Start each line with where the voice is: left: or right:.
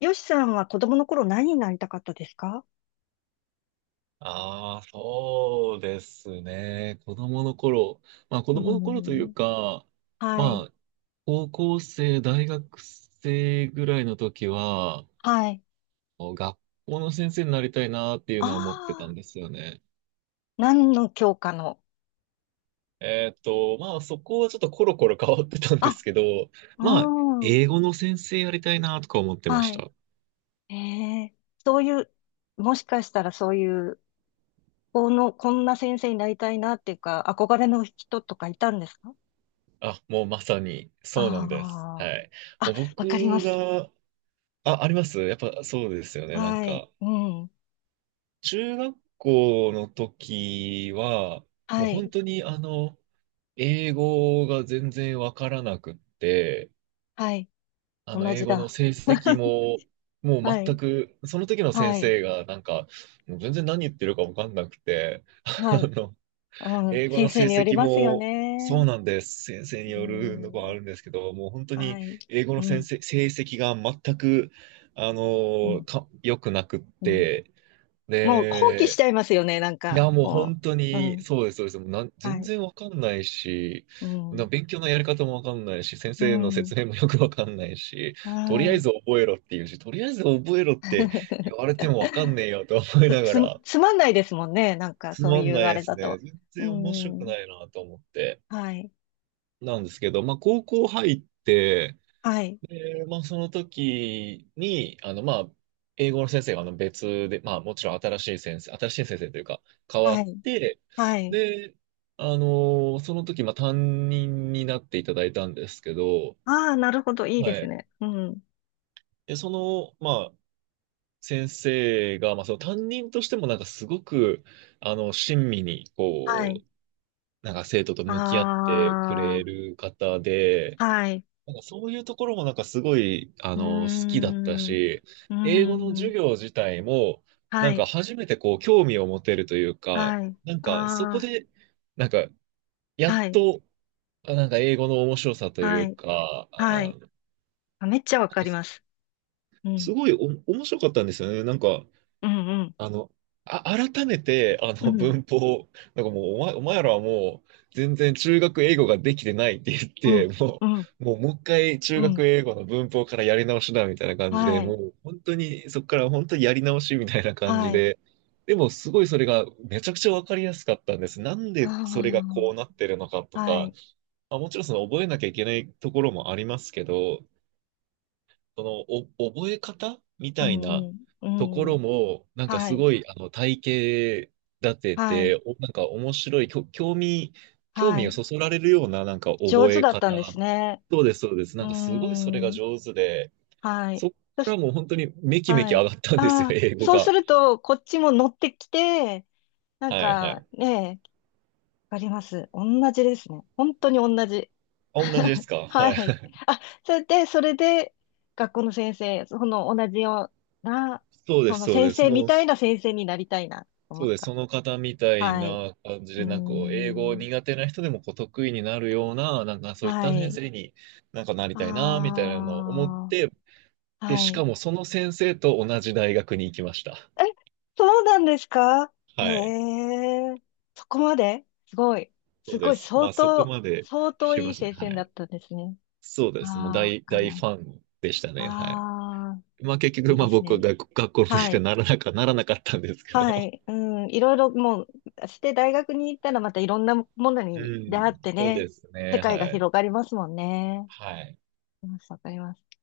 left: よしさんは子供の頃、何になりたかったですか？
right: ああ、そうですね。子供の頃。まあ子
left: う
right: 供の頃という
left: ん。
right: か、
left: はい。
right: まあ高校生、大学生ぐらいの時は、
left: はい。
right: 学校の先生になりたいなっていう
left: あ
right: のは思ってた
left: あ、
right: んですよね。
left: 何の教科の？
right: まあそこはちょっとコロコロ変わってたんで
left: あ、
right: すけど、まあ
left: うん。
right: 英語の先生やりたいなとか思ってま
left: は
right: し
left: い。
right: た。
left: ええ、そういう、もしかしたらそういう、この、こんな先生になりたいなっていうか、憧れの人とかいたんですか？
right: あ、もうまさに
left: あ
right: そうなんです。はい。
left: あー。あ、
right: もう
left: わかりま
right: 僕
left: す。
right: が、あ、ありますやっぱそうですよね。なん
left: はい。
right: か。
left: うん。
right: 中学校の時は、もう
left: は
right: 本
left: い。
right: 当に英語が全然わからなくって、
left: はい。同
right: 英
left: じ
right: 語の
left: だ。
right: 成績 も、もう
left: は
right: 全
left: い。
right: く、その時の先
left: はい。
right: 生がなんか、もう全然何言ってるかわかんなくて、あ
left: はい。
right: の、
left: うん。
right: 英語
left: 先
right: の成
left: 生により
right: 績
left: ますよ
right: も、そ
left: ね。
right: うなんです。先生に
left: う
right: よるのがあ
left: ん、
right: るんですけど、もう本当に
left: はい。
right: 英語の
left: う
right: 先
left: ん、
right: 生、成績が全く、
left: うん、
right: 良くなくっ
left: うん。
right: て、
left: もう放棄し
right: で、
left: ちゃいますよね、なん
right: い
left: か。
right: や、もう
left: も
right: 本当
left: う。う
right: に、
left: ん、
right: そうです、そうです。もうなん、
left: は
right: 全
left: い。
right: 然わかんないし、
left: うん、
right: 勉強のやり方もわかんないし、先
left: う
right: 生の
left: ん、
right: 説明もよくわかんないし、
left: あ
right: とりあえず
left: あ。
right: 覚えろっていうし、とりあえず覚えろって 言われてもわかんねえよと思い
left: つ、
right: なが
left: つ
right: ら、
left: つまんないですもんね、なんか
right: つ
left: そう
right: ま
left: い
right: ん
left: う
right: ない
left: あ
right: で
left: れ
right: す
left: だ
right: ね。
left: と。
right: 全
left: う
right: 然面白く
left: ん、
right: ないなと思って。
left: はい、
right: なんですけど、まあ、高校入って、
left: はい、
right: で、まあ、その時に、まあ、英語の先生があの別で、まあ、もちろん新しい先生、新しい先生というか、変わ
left: は
right: っ
left: い、
right: て、
left: はい。
right: で、その時、まあ、担任になっていただいたんですけど、
left: ああ、なるほど、いいで
right: は
left: す
right: い。
left: ね。うん、
right: で、その、まあ、先生が、まあ、その担任としても、なんか、すごく、親身に、
left: は
right: こ
left: い。
right: う、なんか、生徒と向き合ってくれ
left: あ
right: る方で、
left: あ、はい。
right: なんかそういうところもなんかすごい、
left: うー
right: 好きだった
left: ん、う
right: し、
left: ー
right: 英語の授
left: ん、
right: 業自体も、
left: は
right: なんか
left: い、
right: 初めてこう興味を持てるというか、
left: はい。
right: なんかそこ
left: あ
right: で、なんかや
left: あ、
right: っ
left: はい。
right: と、あなんか英語の面白さとい
left: は
right: う
left: い。
right: か、
left: は
right: あ、
left: い。あ、めっちゃわ
right: なん
left: か
right: か
left: り
right: す
left: ます。うん。
right: すごいお面白かったんですよね。なんか
left: うん、うん。
right: あの、あ、改めて、
left: うん。
right: 文法、なんかもう、お前らはもう、全然中学英語ができてないって言っ
left: う
right: て、
left: ん。うん。
right: もう一回
left: う
right: 中
left: ん。
right: 学英語の文法からやり直しだ、みたいな感じで、
left: は
right: も
left: い。
right: う、本当に、そこから本当にやり直しみたいな感じ
left: はい。
right: で、でも、すごいそれが、めちゃくちゃわかりやすかったんです。なんでそれが
left: あ
right: こうなってるのか
left: あ。
right: と
left: は
right: か、
left: い。
right: まあ、もちろんその覚えなきゃいけないところもありますけど、その、お、覚え方み
left: う
right: たい
left: ん、
right: な
left: うん。
right: とこ
left: うん。
right: ろも、なんか
left: は
right: す
left: い。
right: ごい、体系立て
left: はい。
right: て、なんか面白い、興味、興
left: は
right: 味を
left: い。
right: そそられるような、なんか
left: 上
right: 覚
left: 手
right: え
left: だっ
right: 方。
left: たんですね。
right: そうです、そうです。
left: う
right: な
left: ー
right: んかすごいそれが
left: ん。
right: 上手で、
left: は
right: そ
left: い。
right: っ
left: そ
right: か
left: し
right: らもう本当にめきめき
left: は
right: 上
left: い。
right: がったんですよ、
left: ああ、
right: 英語
left: そうす
right: が。
left: ると、こっちも乗ってきて、なん
right: はい、は
left: か
right: い。
left: ね、わかります。同じですね。本当に同じ。
right: あ、同じです か
left: は
right: は
left: い。
right: い。
left: あ、それで、学校の先生、その同じような、
right: そうで
left: そ
right: す、
left: の
right: そう
left: 先
right: です。
left: 生み
right: もう、
left: たいな先生になりたいな、と思
right: そう
left: っ
right: です。
left: た。
right: その方みたい
left: はい。
right: な感じ
left: うー
right: で、なんかこう英語
left: ん。
right: 苦手な人でもこう得意になるような、なんかそういっ
left: は
right: た先
left: い。
right: 生になんかなり
left: あ
right: たいな、みたいなのを思って、
left: あ、
right: で、
left: は
right: しか
left: い。
right: もその先生と同じ大学に行きました。
left: え、そうなんですか？へ
right: はい。
left: え、そこまでですごい。
right: そ
left: す
right: う
left: ご
right: で
left: い、
right: す。ま
left: 相
right: あそこ
left: 当、
right: まで
left: 相
right: し
left: 当
right: て
left: い
right: ま
left: い
right: した
left: 先
right: ね。
left: 生
right: は
left: だっ
right: い。
left: たんですね。
right: そうです。もう
left: ああ、わ
right: 大、
left: かり
right: 大
left: ま
right: フ
left: す。
right: ァンでしたね。はい。
left: ああ。
right: まあ結
left: いい
right: 局、ま
left: で
right: あ
left: す
right: 僕は
left: ね。
right: 学、学校の先
left: は
right: 生に
left: い。
right: ならなか、ならなかったんですけど。
left: はい。うん。いろいろもう、して大学に行ったらまたいろんなもの
right: う
left: に出
right: ん。
left: 会って
right: そう
left: ね、
right: です
left: 世
right: ね。
left: 界が
right: はい。
left: 広がりますもんね。
right: はい。
left: わかります。わかります。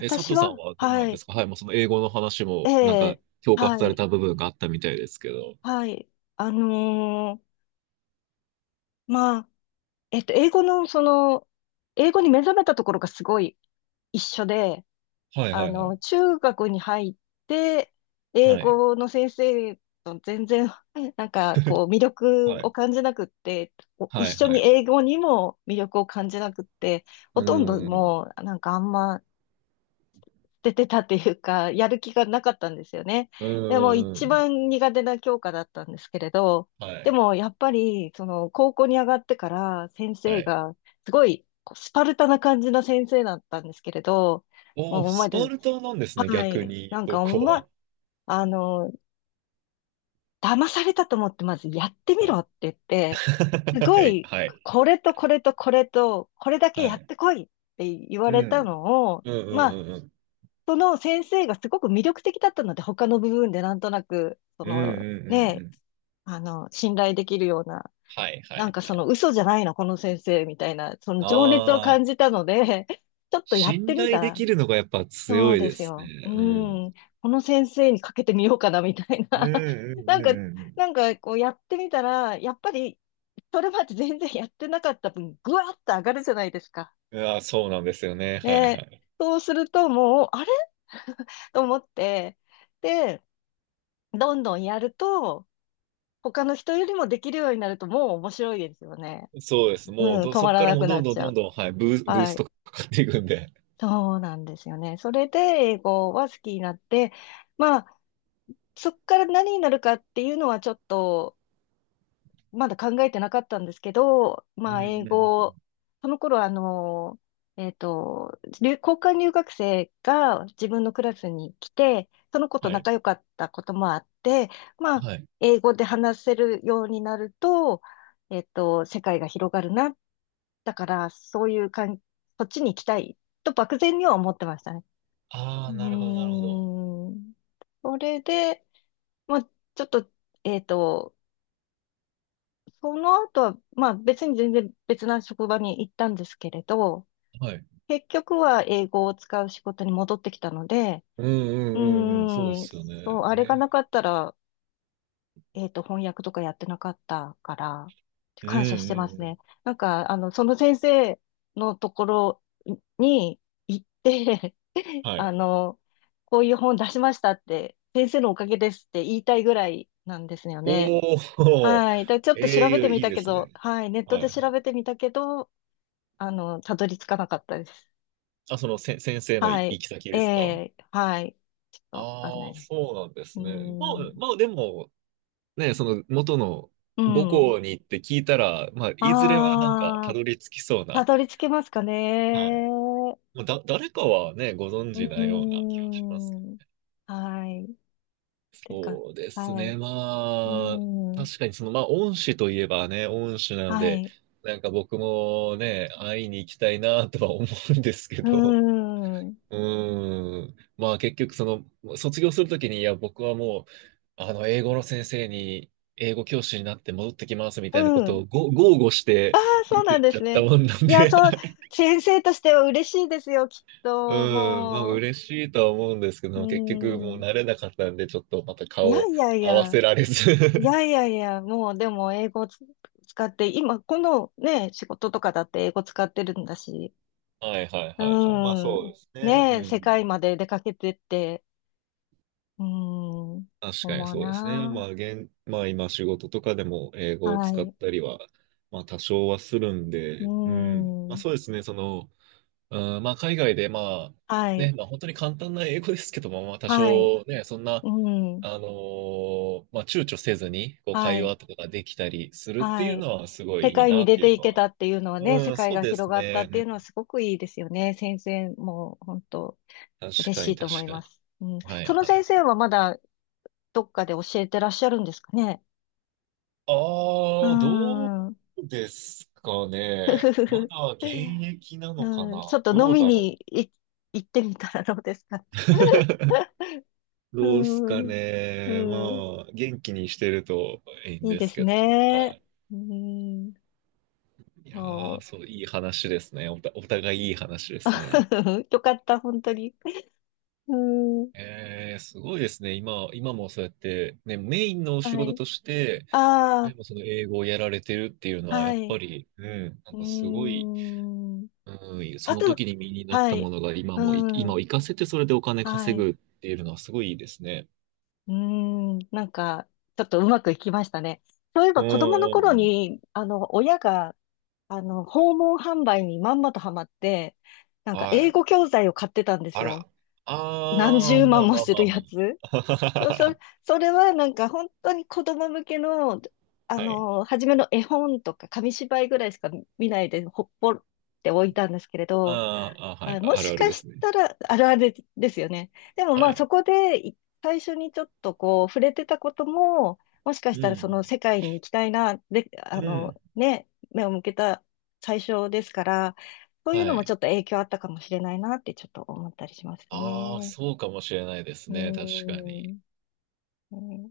right: え、佐藤さん
left: は、
right: はどうな
left: は
right: んで
left: い。
right: すかはい、もうその英語の話
left: え
right: も、なんか、
left: え、
right: 共感
left: は
right: され
left: い。
right: た部分があったみたいですけど。
left: はい。あのーまあ、英語の、その、英語に目覚めたところがすごい一緒で、
right: はいはいはい。
left: 中学に入って、英
right: はい。
left: 語の先生と全然、なんかこう、魅力
right: は
left: を
right: い。
left: 感じなくって、お一
right: はい
left: 緒
right: は
left: に
right: い。
left: 英語にも魅力を感じなくって、
right: う
left: ほとんど
right: ん。
left: もう、なんかあんま出てたっていうか、やる気がなかったんですよね。
right: う
left: でも、
right: ん。う
left: 一
right: ん。
left: 番苦手な教科だったんですけれど、
right: は
left: で
right: い。
left: も、やっぱり、その、高校に上がってから、先
right: は
left: 生
right: い。
left: が、すごい、こうスパルタな感じの先生だったんですけれど、
right: お
left: も
right: ー、
left: うお
right: ス
left: 前
right: パ
left: たち、
right: ルタなんですね、
left: は
right: 逆
left: い。
right: に、
left: なん
right: そ
left: か、お
right: こ
left: ま、
right: は。
left: あの、騙されたと思って、まずやってみ
right: はい。
left: ろって言って、す
right: は
left: ご
right: い。
left: い、
right: はい。
left: これとこれとこれと、これだけ
right: は
left: やっ
right: い
left: てこいって言わ
right: う
left: れた
right: ん。
left: のを、
right: うんう
left: ま
right: ん
left: あ、
right: うんうん。
left: その先生がすごく魅力的だったので、他の部分でなんとなく、そ
right: うんう
left: の、
right: んうんう
left: ね、
right: ん。
left: 信頼できるような、
right: はいは
left: なん
right: い。
left: かその嘘じゃないの、この先生みたいな、その情熱を
right: ああ、
left: 感じたので、ちょっとやっ
right: 信
left: てみ
right: 頼
left: た
right: で
left: ら、
right: きるのがやっぱ
left: そ
right: 強
left: う
right: い
left: で
right: で
left: す
right: す
left: よ。う
right: ね。うん。
left: ん。この先生にかけてみようかな、みたい
right: う
left: な。
right: んう
left: なん
right: んう
left: か、
right: んうんうん。
left: こうやってみたら、やっぱり、それまで全然やってなかった分、ぐわっと上がるじゃないですか。
right: いや、そうなんですよね。はいは
left: で、
right: い。
left: そうするともう、あれ と思って、で、どんどんやると、他の人よりもできるようになると、もう面白いですよね。
right: そうです。
left: う
right: もう
left: ん、
right: ど、
left: 止
right: そ
left: ま
right: こ
left: ら
right: から
left: な
right: もう
left: く
right: ど
left: な
right: ん
left: っ
right: どん
left: ちゃ
right: どん
left: う。
right: どん、はい、ブー
left: は
right: ス
left: い。
right: トかかっていくんで。
left: そうなんですよね。それで、英語は好きになって、まあ、そっから何になるかっていうのはちょっと、まだ考えてなかったんですけど、
right: うん
left: ま
right: う
left: あ、英
right: んうん
left: 語、その頃交換留学生が自分のクラスに来て、その子と
right: はい。
left: 仲良かったこともあって、ま
right: は
left: あ、
right: い。
left: 英語で話せるようになると、世界が広がるな。だから、そういうかん、そっちに行きたいと漠然には思ってましたね。
right: あ
left: う
right: あ、なるほど、なるほど。
left: ーん。それで、まあ、ちょっと、えっと、その後は、まあ別に全然別な職場に行ったんですけれど、
right: はい。
left: 結局は英語を使う仕事に戻ってきたので、
right: うんう
left: う
right: んうんうん。そうで
left: ーん、
right: すよね。
left: そう、あれがな
right: ね。
left: かったら、翻訳とかやってなかったから、
right: うん
left: 感謝
right: う
left: してます
right: んうん。
left: ね。なんか、その先生のところに行って、
right: はい。
left: あの、こういう本出しましたって、先生のおかげですって言いたいぐらいなんですよね。
right: おお、
left: はい。で、ちょっと調
right: え
left: べて
right: え
left: み
right: いい
left: た
right: で
left: け
right: す
left: ど、
right: ね。
left: はい。ネット
right: はい
left: で
right: は
left: 調
right: い。
left: べてみたけど、たどり着かなかったです。
right: あ、そのせ、先生の
left: は
right: 行
left: い。
right: き先
left: え
right: ですか
left: え、はい。ち
right: あ
left: ょっとわかんな
right: あ
left: い
right: ー、
left: です。
right: そうなんで
left: う
right: す
left: ー
right: ね。まあ、
left: ん。
right: まあでも、ね、その元の
left: う
right: 母
left: ん。
right: 校に行って聞いたら、まあ、いずれはなんかた
left: ああ、
right: どり着きそう
left: た
right: な、
left: どり着けますか
right: はい。
left: ね。
right: まあ、誰かはね、ご存
left: う
right: 知なような
left: ー
right: 気がしますけ
left: ん。
right: ど。
left: はい。てか、
right: そうです
left: はい。
right: ね、
left: うー
right: まあ、確
left: ん。
right: かにその、まあ、恩師といえばね、恩師なの
left: は
right: で、
left: い。
right: なんか僕もね、会いに行きたいなとは思うんですけ
left: うー
right: ど。
left: ん。
right: うーん。まあ結局その、卒業するときに、いや、僕はもう、英語の先生に、英語教師になって戻ってきますみ
left: う
right: たいなこと
left: ん。
right: をご豪語し
left: あ
right: て
left: あ、そ
right: 出
left: うな
right: て
left: ん
right: っ
left: で
right: ちゃ
left: す
right: った
left: ね。
right: もんなん
left: いや、
right: で
left: そう、先生としては嬉しいですよ、きっ と。
right: うん、まあ
left: もう、
right: 嬉しいとは思うんですけ
left: うー
right: ど、結局もう
left: ん。
right: 慣れなかったんで、ちょっとまた
left: いや
right: 顔
left: いやい
right: 合わ
left: や、
right: せられ
left: い
right: ず
left: やいやいや、もうでも英語を使って、今、このね、仕事とかだって英語使ってるんだし、
right: はいはい
left: う
right: はいはい。まあそ
left: ー
right: う
left: ん。
right: ですね。う
left: ねえ、世界
right: ん。
left: まで出かけてって、うーん。
right: 確かに
left: 思う
right: そうですね。
left: な。
right: まあ今仕事とかでも英語を
left: は
right: 使っ
left: い。
right: たりは、まあ多少はするん
left: う
right: で、うん。
left: ー
right: まあそ
left: ん。
right: うですね、その、うん、まあ海外でまあ、
left: は
right: ね、
left: い。
right: まあ本当に簡単な英語ですけども、まあ多
left: はい。
right: 少ね、そん
left: う
right: な、
left: ーん。
right: まあ躊躇せずに、こう
left: は
right: 会
left: い。
right: 話とかができたりするって
left: は
right: いう
left: い。
right: のはすご
left: 世
right: いいい
left: 界
right: な
left: に
right: っ
left: 出
right: てい
left: て
right: う
left: い
right: の
left: け
right: は。
left: たっていうのはね、
right: う
left: 世
right: ん、
left: 界
right: そう
left: が
right: で
left: 広
right: す
left: がった
right: ね。
left: っ
right: う
left: ていうのは
right: ん、
left: すごくいいですよね。先生も、本当
right: 確
left: 嬉
right: か
left: し
right: に
left: いと
right: 確
left: 思い
right: か
left: ま
right: に。
left: す。うん。
right: はい
left: その
right: は
left: 先
right: い。
left: 生はまだどっかで教えてらっしゃるんですかね？
right: あ
left: うー
right: あ、ど
left: ん。
right: うですか
left: ふふ
right: ね。
left: ふ
right: ま
left: ふ。
right: だ現役なのか
left: うん。ちょっ
right: な。
left: と飲
right: どう
left: み
right: だ
left: に
right: ろ
left: 行ってみたらどうですか？
right: う。
left: う
right: どうすか
left: ーん。う
right: ね。
left: ん。
right: まあ、元気にしてるといいん
left: いい
right: で
left: で
right: す
left: す
right: けども。は
left: ね。
right: い。
left: うーん。
right: いやー、
left: そ
right: そう、いい話ですね。お互いいい話で
left: う。
right: すね。
left: よかった、本当に。うーん。
right: えー、すごいですね。今、今もそうやって、ね、メインのお仕
left: は
right: 事
left: い。
right: として、
left: あ
right: でもその英語をやられてるっていうの
left: あ、
right: は、や
left: は
right: っ
left: い。
right: ぱり、うん、な
left: う
right: ん
left: ー
right: かすごい
left: ん。
right: うん、そ
left: あ
right: の時
left: と、
right: に身になっ
left: は
right: たも
left: い。
right: のが今もい、
left: う
right: 今を
left: ん。
right: 活かせてそれでお金
left: は
right: 稼
left: い。
right: ぐっていうのはすごいいいですね。
left: うーん、なんか、ちょっとうまくいきましたね。そういえ
right: う
left: ば
right: ん
left: 子供の
right: うん
left: 頃
right: うん。
left: に、親が、訪問販売にまんまとハマって、なんか
right: は
left: 英
right: い。
left: 語教材を買ってたんです
right: あら。
left: よ。何
right: あ
left: 十
right: ー、ま
left: 万
right: あ
left: も
right: まあ
left: す
right: ま
left: る
right: あま
left: やつ。
right: あ。
left: そ、そ それはなんか本当に子供向けの、
right: はい。
left: 初めの絵本とか紙芝居ぐらいしか見ないで、ほっぽって置いたんですけれど、
right: あーあ、は
left: は
right: い。
left: い、も
right: あ
left: し
right: るある
left: か
right: で
left: し
right: すね。
left: たら、あるあるですよね。でも
right: は
left: まあそ
right: い。
left: こでい最初にちょっとこう触れてたことも、もしか
right: う
left: したらその
right: ん。
left: 世界に行きたいな、で、
right: う
left: あ
right: ん。
left: のね、目を向けた最初ですから、そういう
right: は
left: のもちょ
right: い。
left: っと影響あったかもしれないなってちょっと思ったりします
right: ああ、
left: ね。
right: そうかもしれないです
left: うー
right: ね。確かに。
left: ん。ね